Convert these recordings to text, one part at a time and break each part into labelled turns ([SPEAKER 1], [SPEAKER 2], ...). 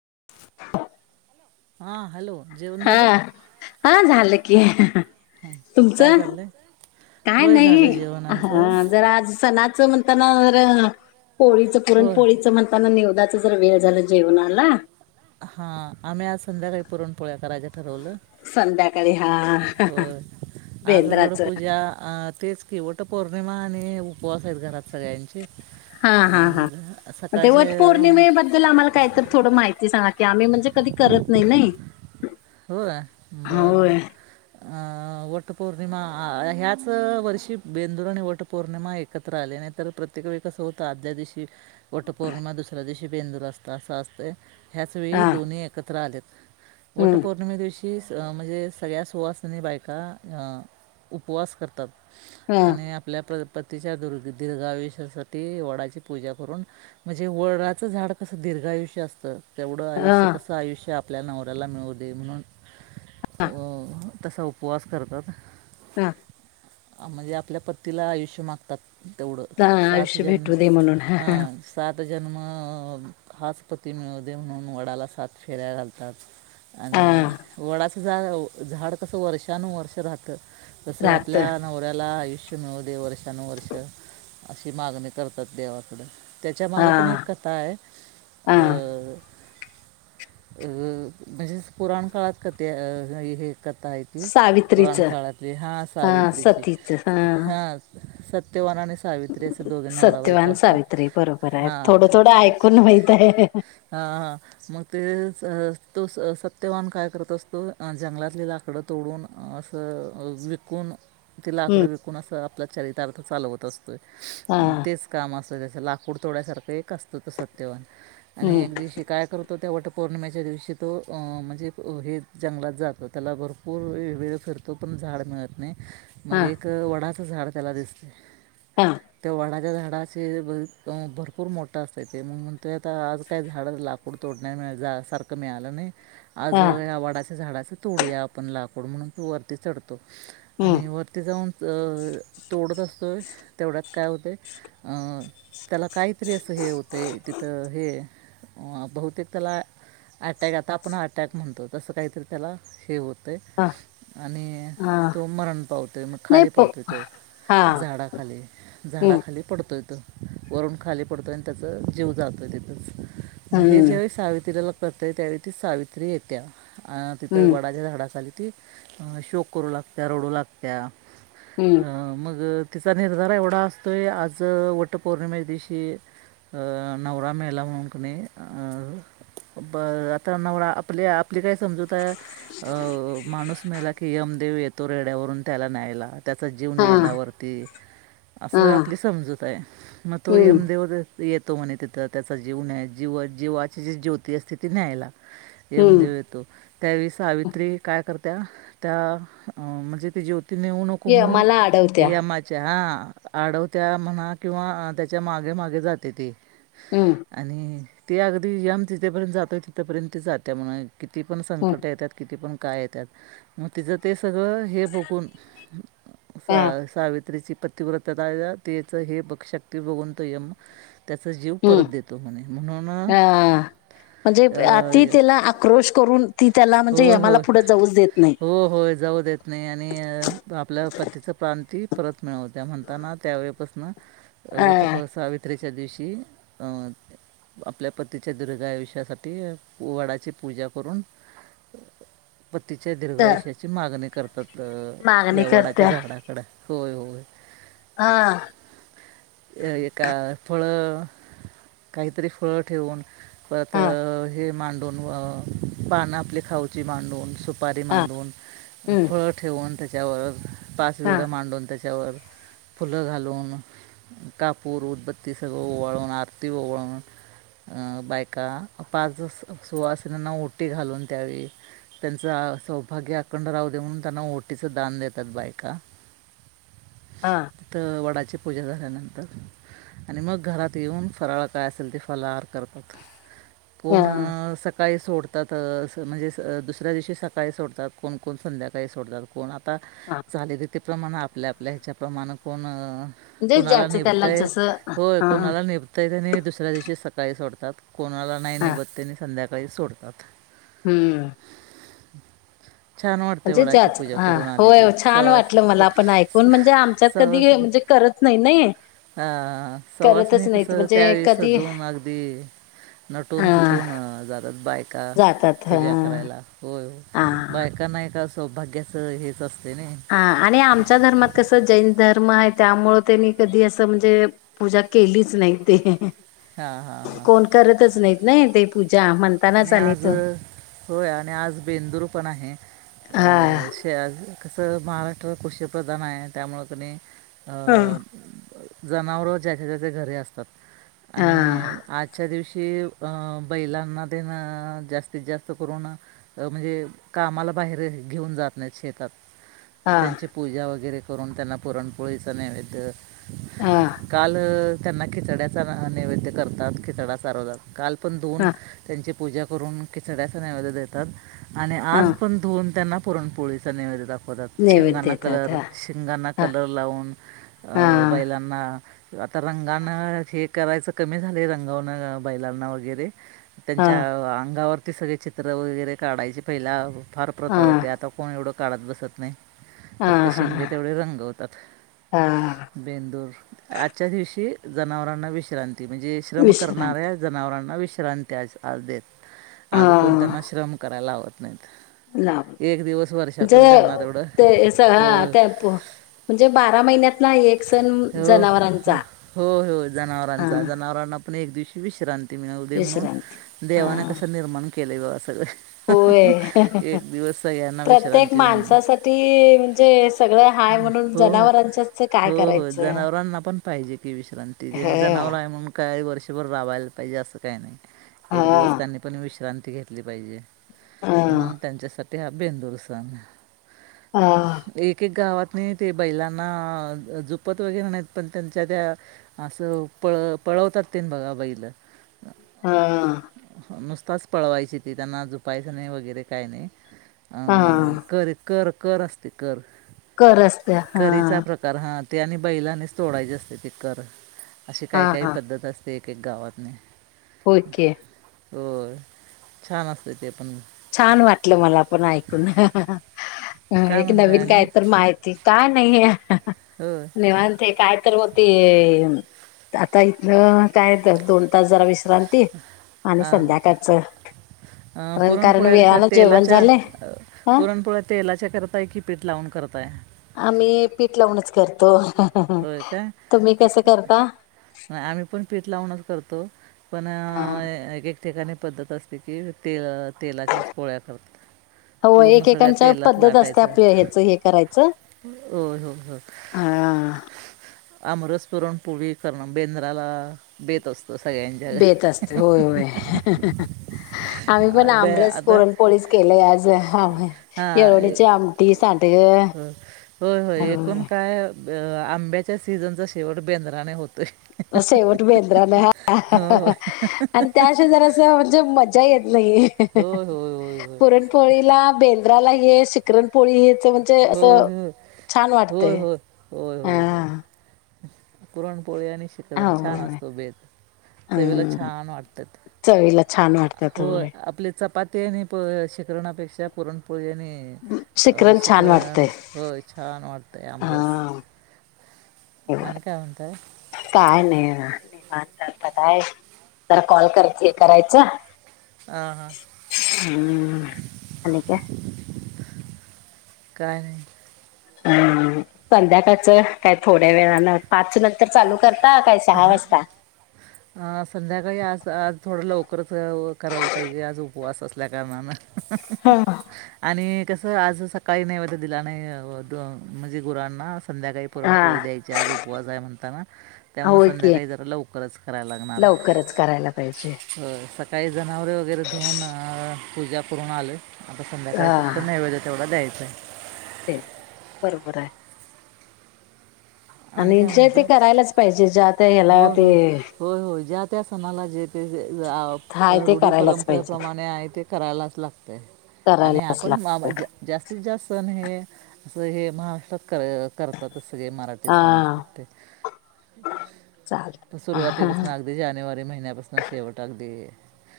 [SPEAKER 1] [unintelligible]
[SPEAKER 2] हा हॅलो. जेवण
[SPEAKER 1] हा
[SPEAKER 2] झालं
[SPEAKER 1] हा झालं की. तुमच
[SPEAKER 2] काय चाललंय
[SPEAKER 1] काय
[SPEAKER 2] होय
[SPEAKER 1] नाही,
[SPEAKER 2] झालं जेवण आमचं
[SPEAKER 1] जरा आज सणाचं म्हणताना पोळीच पुरण
[SPEAKER 2] होय
[SPEAKER 1] पोळीच म्हणता निवदाचं जर वेळ झाला जेवणाला.
[SPEAKER 2] हा आम्ही आज संध्याकाळी पुरणपोळ्या करायच ठरवलंय.
[SPEAKER 1] संध्याकाळी हा
[SPEAKER 2] हो, आज वड
[SPEAKER 1] बेंद्राचं
[SPEAKER 2] पूजा तेच कि वटपौर्णिमा आणि उपवास आहेत घरात सगळ्यांचे.
[SPEAKER 1] हा हा हा
[SPEAKER 2] अं,
[SPEAKER 1] ते
[SPEAKER 2] सकाळचे
[SPEAKER 1] वट
[SPEAKER 2] अं,
[SPEAKER 1] पौर्णिमेबद्दल आम्हाला काही तर थोडं माहिती सांगा? की आम्ही म्हणजे कधी करत नाही नाही.
[SPEAKER 2] हो बरबर
[SPEAKER 1] होय
[SPEAKER 2] अ वट पौर्णिमा ह्याच वर्षी बेंदूर आणि वटपौर्णिमा एकत्र आली नाही, तर प्रत्येक वेळसं कसंं होत, आदल्या दिवशी वटपौर्णिमा दुसऱ्या दिवशी बेंदूर असत, असं असतयं ह्याच वेळी
[SPEAKER 1] हा
[SPEAKER 2] दोन्ही एकत्र आलेत. वट
[SPEAKER 1] हम्म,
[SPEAKER 2] पौर्णिमा दिवशी शीचं म्हणजे सगळ्या सुवासनी बायका उपवास करतात.
[SPEAKER 1] हा,
[SPEAKER 2] आणि आपल्या पतीच्या दुर्घ दीर्घाआयुष्यासाठी वडाची पूजा करून म्हणजे वडाचं झाड कसं दि दीर्घायुष्य असतं. तेवढं
[SPEAKER 1] हा,
[SPEAKER 2] आयुष्य तसं आयुष्य आपल्याला नवऱ्याला मिळवू दे म्हणून
[SPEAKER 1] हा,
[SPEAKER 2] अ तसा उपवास करतात.
[SPEAKER 1] हा.
[SPEAKER 2] म्हणजे आपल्या पतीला आयुष्य मागतात. तेवढं
[SPEAKER 1] हा,
[SPEAKER 2] सात
[SPEAKER 1] आयुष्य
[SPEAKER 2] जन्म
[SPEAKER 1] भेटू दे म्हणून
[SPEAKER 2] हा सात जन्म हाच पती मिळू दे म्हणून, वडाला सात फेऱ्या घालतात. आणि
[SPEAKER 1] हा,
[SPEAKER 2] वडाचं झाड झाड कसं वर्षानुवर्ष राहतं. तस
[SPEAKER 1] रात
[SPEAKER 2] आपल्या नवऱ्याला आयुष्य मिळू दे वर्षानुवर्ष अशी मागणी करतात, देवाकडे. त्याच्यामागं
[SPEAKER 1] हा
[SPEAKER 2] पण एक कथा आहे
[SPEAKER 1] हा
[SPEAKER 2] अ अह म्हणजेच पुराण काळात कथेत राहिले. कथा आहे ती पुराण
[SPEAKER 1] सावित्रीचं
[SPEAKER 2] काळातली हा सावित्रीची हा सत्यवानाने
[SPEAKER 1] सत्यवान सावित्री बरोबर आहे
[SPEAKER 2] हां
[SPEAKER 1] थोडं थोडं ऐकून माहित आहे.
[SPEAKER 2] हा हा मग तेचं तो स -सत्यवान काय करत असतो, जंगलातली लाकडं तोडून असं विकून ती लाकडं
[SPEAKER 1] हम्म
[SPEAKER 2] विकून अस आपल्या चरितार्थ चालवत असतो
[SPEAKER 1] हा
[SPEAKER 2] तेच काम असत. लाकूड तोड्यासारखं एक असतं त सत्यवान आणि
[SPEAKER 1] हम्म
[SPEAKER 2] एक दिवशी काय करतो. तो त्या वटपौर्णिमेच्या दिवशी तो म्हणजे हे जंगलात जातो, त्याला भरपूर वेळ फिरतो पण झाड मिळत नाही. मग
[SPEAKER 1] हा
[SPEAKER 2] एक वडाचं झाड त्याला दिसते.
[SPEAKER 1] हा.
[SPEAKER 2] वाडाच्या झाडाचे भरपूर मोठं असतंय ते मग म्हणतोय, आता आज काय झाड लाकूड तोड नाही मिळाणार जा सारंख मिळाल नाही आज
[SPEAKER 1] हा
[SPEAKER 2] या वाडाच्या झाडाच तोडूया आपण लाकूड म्हणून तो वरती चढतो.
[SPEAKER 1] हम्म
[SPEAKER 2] आणि वरती जाऊन तोडत असतो तेवढ्यात काय होतयं? त्याला काहीतरी असं हे होतं तिथं हे बहुतेक त्याला अटॅक आता आपण अटॅक म्हणतो, तसं काहीतरी त्याला हे होतं
[SPEAKER 1] हा
[SPEAKER 2] आणि
[SPEAKER 1] हा
[SPEAKER 2] तो तो मरण पावतोय मग
[SPEAKER 1] नाही
[SPEAKER 2] खाली
[SPEAKER 1] प
[SPEAKER 2] पडतोय, तो
[SPEAKER 1] हा
[SPEAKER 2] झाडा खाली.
[SPEAKER 1] हम्म
[SPEAKER 2] झाडाखाली पडतोय तो वरून खाली पडतोय, आणि त्याचा जीव जातोय तिथंच. मग हे
[SPEAKER 1] हम्म
[SPEAKER 2] ज्या वेळेस सावित्रीला कळतयं त्यावेळी ती सावित्री येत्या, अ तिथं
[SPEAKER 1] हम्म
[SPEAKER 2] वडाच्या झाडाखाली ती शोक करू लागत्या. रडू लागत्या
[SPEAKER 1] हम्म
[SPEAKER 2] मग- तिचा निर्धार एवढा असतोय. आज वट पौर्णिमे दिवशी- नवरा मेला म्हणून कणी- बर. आता नवरा आपल्या, आपली काय समजूतए अ- माणूस मेला की - देव येतो रेड्यावरून त्याला न्यायला. त्याचा जीव
[SPEAKER 1] हा
[SPEAKER 2] न्यायला वरती-
[SPEAKER 1] हा
[SPEAKER 2] असं आपली समजूत आहे. मग तो
[SPEAKER 1] हम्म
[SPEAKER 2] यमदेव येतो म्हणे तिथं त्याचा जीवन आहे जीव जीवाचे जे जीव- त स्थिती आहे ते न्यायला यम
[SPEAKER 1] हम्म
[SPEAKER 2] देव येतो. त्यावेळीस सावित्री काय करत्या? त्या म्हणजे ति जी होती- त नेऊ नको
[SPEAKER 1] ये
[SPEAKER 2] म्हणून
[SPEAKER 1] मला अडवत्या
[SPEAKER 2] ते यमाच्या हा. आडवत्या म्हणा किंवा त्याच्या मागेमागे जाते ती.
[SPEAKER 1] हम्म
[SPEAKER 2] आणि- ते अगदी यम तिथेपर्यंत जातोय तिथेपर्यंत ते जात्या मंग किती पण
[SPEAKER 1] हम्म
[SPEAKER 2] संकट येतात, किती पण- काय ये त्यात मग त [unintelligible] सगळं हे बघून सा
[SPEAKER 1] हा
[SPEAKER 2] सावित्रीची- पतिवृत्तता तेच हे प शक्ती बघून तो यम - त्याचा जीव
[SPEAKER 1] हम्म
[SPEAKER 2] परत देतो म्हणे म्हणून-
[SPEAKER 1] हा म्हणजे ती त्याला आक्रोश करून, ती त्याला म्हणजे
[SPEAKER 2] होय,
[SPEAKER 1] यमाला
[SPEAKER 2] होय.
[SPEAKER 1] पुढे जाऊच देत नाही.
[SPEAKER 2] हो, होय जाऊ देत नाही आणि आपल्या पतीच प्राण ती परत मिळवत्या म्हणताना त्यावेळेपासून-
[SPEAKER 1] अ
[SPEAKER 2] वटसावित्रीच्या दिवशी अ आपल्या पतीच्या- दिर्घआयुष्यासाठी वडाची पूजा करून- पत्तीच्या दीर्घायुष्याची मागणी करतात.
[SPEAKER 1] मागणी
[SPEAKER 2] या वडाच्या
[SPEAKER 1] करत्या
[SPEAKER 2] झाडाकडे. होय होय.
[SPEAKER 1] हा
[SPEAKER 2] अ ए का फळं- काहीतरी फळ ठेवून परत
[SPEAKER 1] हा
[SPEAKER 2] -हे मा - पान आपली खाऊची मांडून- सुपारी
[SPEAKER 1] हा
[SPEAKER 2] मांडून
[SPEAKER 1] हम्म
[SPEAKER 2] फळ ठेवून त्याच्यावर पाच
[SPEAKER 1] हा
[SPEAKER 2] वळ मांडून त्या- त्यावर - फुलं घालून. कापूर, उदबत्ती सगळं ओवाळून आरती ओवळून- अ बाय का पाच सुवासीनींना ओटी घालून द्यावी. त्यांच आ सौभाग्य अखंड राहू दे म्हणून त्यांना ओटीच दान देतात बायका.
[SPEAKER 1] हा
[SPEAKER 2] त वडाची ची पूजा झाल्यानंतर आणि मग घरात येऊन फराळ काय असेल ते फलाहार कर
[SPEAKER 1] ह
[SPEAKER 2] पुन्हा स काही सोडतात अं असं स म्हणजे दुसऱ्या दिवशी सकाळी सोडतात. कोणकोण संध्याकाळी सोडतात कोण आत आता
[SPEAKER 1] हा
[SPEAKER 2] चालीरिती प्रमाणं आपल्या आपल्या ह्याच्याप्रमाणं कोण
[SPEAKER 1] म्हणजे
[SPEAKER 2] कोणाला
[SPEAKER 1] ज्याचं त्याला
[SPEAKER 2] निभतंय.
[SPEAKER 1] जसं
[SPEAKER 2] होय
[SPEAKER 1] हा
[SPEAKER 2] कोणाला निभतंय त्यानी दुसऱ्या दिवशी सकाळी सोडतात. कोणाला नाही
[SPEAKER 1] हा
[SPEAKER 2] निभत त्यानी संध्याकाळी सोडतात.
[SPEAKER 1] हम्म.
[SPEAKER 2] छान वाटते
[SPEAKER 1] म्हणजे
[SPEAKER 2] वडाची
[SPEAKER 1] छाछ.
[SPEAKER 2] पूजा
[SPEAKER 1] हा
[SPEAKER 2] करून आले
[SPEAKER 1] होय.
[SPEAKER 2] की
[SPEAKER 1] छान वाटलं
[SPEAKER 2] सहज
[SPEAKER 1] मला आपण ऐकून म्हणजे आमच्यात कधी
[SPEAKER 2] सहज
[SPEAKER 1] म्हणजे करत नाही-नाही
[SPEAKER 2] हा सवाषणी कसं त्यावेळी
[SPEAKER 1] कधी
[SPEAKER 2] सजून अगदी
[SPEAKER 1] अ
[SPEAKER 2] नटून थटून अं जातात बायका.
[SPEAKER 1] जातात ह
[SPEAKER 2] पूजा करायला. होय,
[SPEAKER 1] हा
[SPEAKER 2] हो बायकांना एक सौभाग्याचं हेच असतंय नाही?
[SPEAKER 1] हा आणि आमच्या धर्मात कस जैन धर्म आहे त्यामुळे त्यांनी कधी असं म्हणजे पूजा केलीच नाही ते.
[SPEAKER 2] हां हां हां
[SPEAKER 1] कोण करतच नाहीत ना ते- पूजा म्हणतानाच
[SPEAKER 2] आणि आज
[SPEAKER 1] तो
[SPEAKER 2] होय आणि आज बेंदूर पण आहे.
[SPEAKER 1] हा
[SPEAKER 2] अ श आज- कसं महाराष्ट्र कृषीप्रधान आहे त्यामुळं कनी
[SPEAKER 1] हा
[SPEAKER 2] अ जनावर ज्याच्या ज्याच्या घरी असतात
[SPEAKER 1] हा
[SPEAKER 2] आणि आजच्या दिवशी ती अं बैलांना ते न जास्तीत जास्त करून अ म्हणजे कामाला बाहेर घेऊन जात नाही शेतात.
[SPEAKER 1] हा
[SPEAKER 2] त्यांची पूजा वगैरे करून त्यांना पुरणपोळीचा नैवेद्य
[SPEAKER 1] हा
[SPEAKER 2] काल अ त्यांना खिचड्याचा नैवेद्य करतात, खिचडा सारवतात काल पण धुऊन
[SPEAKER 1] हा
[SPEAKER 2] त्यांची पूजा करून खिचड्याचा नेवैद्य देतात. आणि
[SPEAKER 1] हा
[SPEAKER 2] आज पण धुऊन त्यांना पुरणपोळीचा नैवैद्य दाखवतात. तात
[SPEAKER 1] नैवेद्य
[SPEAKER 2] शिंगांना
[SPEAKER 1] देतात
[SPEAKER 2] कलर-शींगांना
[SPEAKER 1] हा
[SPEAKER 2] कलर लावून
[SPEAKER 1] हा
[SPEAKER 2] अ बैलांना आता रंगाण हे करायचं कमी झालयं रंगवण बैलांना वगैरे.
[SPEAKER 1] हा
[SPEAKER 2] त्यांच्या अंगावरती सगळे चित्र वगैरे काढायचे पहिला फार
[SPEAKER 1] हा
[SPEAKER 2] प्रथा होती, आता कोण एवढं काढत बसत नाही.
[SPEAKER 1] हा
[SPEAKER 2] फक्त
[SPEAKER 1] हा
[SPEAKER 2] शिंगे
[SPEAKER 1] हा
[SPEAKER 2] तेवढे रंगवतात.
[SPEAKER 1] हा
[SPEAKER 2] बेंदूर आजच्या दिवशी जनावरांना विश्रांती म्हणजे श्रम
[SPEAKER 1] विश्रांती
[SPEAKER 2] करणाऱ्या जनावरांना विश्रांती आज-आज देतात.
[SPEAKER 1] हा
[SPEAKER 2] आज कोण त्यांना श्रम करायला लावत नाहीत
[SPEAKER 1] नाही.
[SPEAKER 2] एक दिवस
[SPEAKER 1] ज
[SPEAKER 2] वर्षातून त्यांना तेवढं
[SPEAKER 1] ते हेच हा
[SPEAKER 2] होय
[SPEAKER 1] टेम्पो म्हणजे बारा महिन्यात ला एक सण
[SPEAKER 2] हो
[SPEAKER 1] जनावरांचा
[SPEAKER 2] हो होय होय
[SPEAKER 1] हा
[SPEAKER 2] जनावरांचा जनावरांना पण एक दिवशी विश्रांती मिळु दे म्हणून,
[SPEAKER 1] विश्रांती हा
[SPEAKER 2] देवाने कस निर्माण केलंय बघा सगळं.
[SPEAKER 1] होय,
[SPEAKER 2] एक दिवस सगळ्यांना
[SPEAKER 1] प्रत्येक
[SPEAKER 2] विश्रांती म्हणून
[SPEAKER 1] माणसासाठी म्हणजे सगळं हाय, म्हणून जनावरांच्याचं
[SPEAKER 2] हो-हो जनावरांना पण पाहिजे, की विश्रांती
[SPEAKER 1] हे
[SPEAKER 2] ते जनावर
[SPEAKER 1] हा
[SPEAKER 2] आहे म्हणून काय काही वर्षभर राबवायला पाहिजे, असं काही नाही एक दिवस त्यांनी पण विश्रांती घेतली पाहिजे.
[SPEAKER 1] हा
[SPEAKER 2] म्हणून त्यांच्यासाठी हा बेंदूर सण
[SPEAKER 1] हा
[SPEAKER 2] एक-एक गावात नाही ते बैलांना झुपत वगैरे नाहीत, पण त्यांच्या त्या असं पळ- पळवतात ते बघा बैलं.
[SPEAKER 1] हा.
[SPEAKER 2] नुसताच पळवायची ती त्यांना झुपायचं नाही वगैरे काय नाही. अ
[SPEAKER 1] हा
[SPEAKER 2] कर कर कर असते कर.
[SPEAKER 1] कर असते हा.
[SPEAKER 2] करीचा प्रकार ते आणि बैलानेच तोडायचे असते ते कर अशी
[SPEAKER 1] हा
[SPEAKER 2] काय काय
[SPEAKER 1] हा
[SPEAKER 2] पद्धत असते. गावात नाही.
[SPEAKER 1] होय की.
[SPEAKER 2] होय, छान! असत ते पण
[SPEAKER 1] छान! वाटलं मला पण ऐकून. अ
[SPEAKER 2] काय
[SPEAKER 1] एक
[SPEAKER 2] म्हणताय
[SPEAKER 1] नवीन
[SPEAKER 2] आणि
[SPEAKER 1] काय तर माहिती का नाही.
[SPEAKER 2] होय
[SPEAKER 1] निवांत काय तर बघ ते आता इथ काय तर दोन तास जरा विस विश्रांती आणि
[SPEAKER 2] हां
[SPEAKER 1] संध्याकाळच [unintelligible]
[SPEAKER 2] पोळ्या कशा तेलाच्या
[SPEAKER 1] हा
[SPEAKER 2] पुरणपोळी तेलाच्या करताय कि पीठ लावून करताय?
[SPEAKER 1] असं करतो,
[SPEAKER 2] होय काय
[SPEAKER 1] तुम्ही कस करता?
[SPEAKER 2] आम्ही पण पीठ लावूनच करतो पण एक ठिकाणी पद्धत असते की, ते -तेलाच्याच पोळ्या करतात.
[SPEAKER 1] हो
[SPEAKER 2] पूर्ण सगळ्या
[SPEAKER 1] एकेकांच्या
[SPEAKER 2] तेलात
[SPEAKER 1] पद्धत असते,
[SPEAKER 2] लाटायचं
[SPEAKER 1] आपल्या ह्याच हे करायचं.
[SPEAKER 2] होय, हो हो
[SPEAKER 1] हा
[SPEAKER 2] [unintelligible] आमरस पुरणपोळी करण बेंद्राला बेत असतो. सगळ्यांच्या
[SPEAKER 1] बेत असतोय होय होय. आम्ही पण
[SPEAKER 2] घरी बे
[SPEAKER 1] आमरस
[SPEAKER 2] आता
[SPEAKER 1] पुरणपोळीच केलेयं आज येळवणीची आमटी, सांडग
[SPEAKER 2] हो होय हो एकूण
[SPEAKER 1] होय
[SPEAKER 2] काय? अ आंब्याच्या सीझनचा शेवट बेंद्राने होतो.
[SPEAKER 1] शेवट बेंद्राने हा हाहा
[SPEAKER 2] होय
[SPEAKER 1] आणि त्याशजार अस म्हणजे मज्जा येत नाही रे
[SPEAKER 2] होय होय होय
[SPEAKER 1] पुरणपोळीला बेंद्राला ये शिकरणपोळी ते म्हणजे अस
[SPEAKER 2] होय होय
[SPEAKER 1] छान वाटत
[SPEAKER 2] होय होय
[SPEAKER 1] ह
[SPEAKER 2] पुरण पोळीआणि शिखरण छान
[SPEAKER 1] होय
[SPEAKER 2] असतो बेद चवीला
[SPEAKER 1] हम्म
[SPEAKER 2] छान वाटत
[SPEAKER 1] चवीला
[SPEAKER 2] ते
[SPEAKER 1] छान वाटतात
[SPEAKER 2] होय आपले चपाती त्यानी प शिखरणापेक्षा पुरणपोळी आणि
[SPEAKER 1] शिकरण
[SPEAKER 2] शिक
[SPEAKER 1] छान
[SPEAKER 2] पुरण
[SPEAKER 1] वाटतंय
[SPEAKER 2] होय छान वाटत आम रस
[SPEAKER 1] हा [inaudible] काय नाही पण तर काय तर कॉल कराच करायचं
[SPEAKER 2] हां हां
[SPEAKER 1] हम्म अले काय
[SPEAKER 2] काय नाही
[SPEAKER 1] हम्म संध्याकाळचं काय थोड्या वेळान पाच नंतर चालू कर
[SPEAKER 2] हा संध्याकाळी आज आज थोडं लवकर हो करायला पाहिजे आज उपवास असल्या कारणानं
[SPEAKER 1] हा.
[SPEAKER 2] आणि कस आज सकाळी नैवेद्य दिला नाहीअ द म्हणजे गुरांना संध्याकाळी पुरण पोळी
[SPEAKER 1] हा
[SPEAKER 2] द्यायची आज उपवास आहे म्हणताना त्यामुळे
[SPEAKER 1] होय की
[SPEAKER 2] संध्याकाळी जरा लवकरच करायला लागणार
[SPEAKER 1] लवकरच करायला पाहिजे
[SPEAKER 2] आहे स काही जनावरे वगैरे धुऊन पूजा करून आलेत. आता संध्याकाळी
[SPEAKER 1] हा
[SPEAKER 2] फक्त
[SPEAKER 1] हा
[SPEAKER 2] नैवेद तेवढा द्यायचा
[SPEAKER 1] ते बरोबर आहे.
[SPEAKER 2] आणि काय
[SPEAKER 1] जे ते
[SPEAKER 2] म्हणतय
[SPEAKER 1] करायलाच पाहिजे ज्या त्या ह्याला
[SPEAKER 2] हो
[SPEAKER 1] ते
[SPEAKER 2] हो हो होय ज्या त्या सणाला जेते जे अ
[SPEAKER 1] हाय ते
[SPEAKER 2] रुढी
[SPEAKER 1] करायलाच पाहिजे
[SPEAKER 2] परंपरेप्रमाणे आहे ते करायलाच लागतय. आणि
[SPEAKER 1] करायलाच
[SPEAKER 2] आपण मा
[SPEAKER 1] लागत
[SPEAKER 2] जास्तीत जास्त सण हे असं हे महाराष्ट्रात कर करतात स मराठी
[SPEAKER 1] हा
[SPEAKER 2] आ सते
[SPEAKER 1] चालत.
[SPEAKER 2] सुरुवातीपासून अगदी जानेवारी महिन्यापासून शेवट अगदी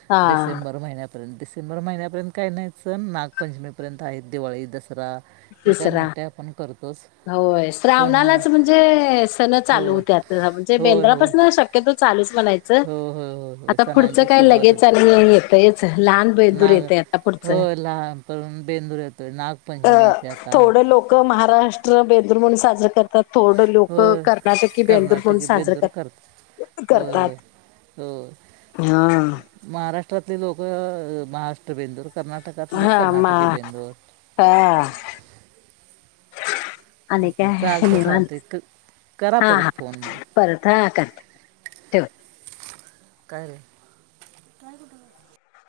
[SPEAKER 1] हा
[SPEAKER 2] डिसेंबर महिन्या पर्यंत डिसेबर महिन्यापर्यंत काही नाही सन नागपंचमी पर्यंत आहे. दिवाळीस दसरा रा हे काय
[SPEAKER 1] तिसरा
[SPEAKER 2] मोठे आपण करतोच
[SPEAKER 1] होय
[SPEAKER 2] पण अं
[SPEAKER 1] श्रावणालाच म्हणजे सण चालू होतात म्हणजे
[SPEAKER 2] होय हो
[SPEAKER 1] बेंद्रापासून शक्यतो चालूच म्हणायचं.
[SPEAKER 2] हो हो हो हो
[SPEAKER 1] आता पुढचं
[SPEAKER 2] सणांची
[SPEAKER 1] काय लगेच
[SPEAKER 2] सुरुवातच
[SPEAKER 1] चाल नाही येतयच लहान बेदूर
[SPEAKER 2] नाग
[SPEAKER 1] येतय आता
[SPEAKER 2] हो
[SPEAKER 1] पुढचं.
[SPEAKER 2] लहानपण बेंदूर येतय नागपंच
[SPEAKER 1] अ थोडं लोक महाराष्ट्र बेंदूर म्हणून साजरं करत तर थोडं लोक
[SPEAKER 2] होय
[SPEAKER 1] करनाटकी बेंदूर म्हणुन
[SPEAKER 2] कर्नाटकी
[SPEAKER 1] साजरं
[SPEAKER 2] बेंदूर
[SPEAKER 1] करतात. ते पण
[SPEAKER 2] होय होय
[SPEAKER 1] करतात हा
[SPEAKER 2] तर ती लोक महाराष्ट्र बेंदूर कर्नाटकातली
[SPEAKER 1] हा म
[SPEAKER 2] कर्नाटकी
[SPEAKER 1] हा
[SPEAKER 2] बेंदूर
[SPEAKER 1] हा आणि
[SPEAKER 2] असं
[SPEAKER 1] काय
[SPEAKER 2] चालते
[SPEAKER 1] निवांत.
[SPEAKER 2] चालते क करा
[SPEAKER 1] हा
[SPEAKER 2] परत
[SPEAKER 1] हा
[SPEAKER 2] फोन मग
[SPEAKER 1] परत हा करते. ठेव
[SPEAKER 2] काय रे काय कुठ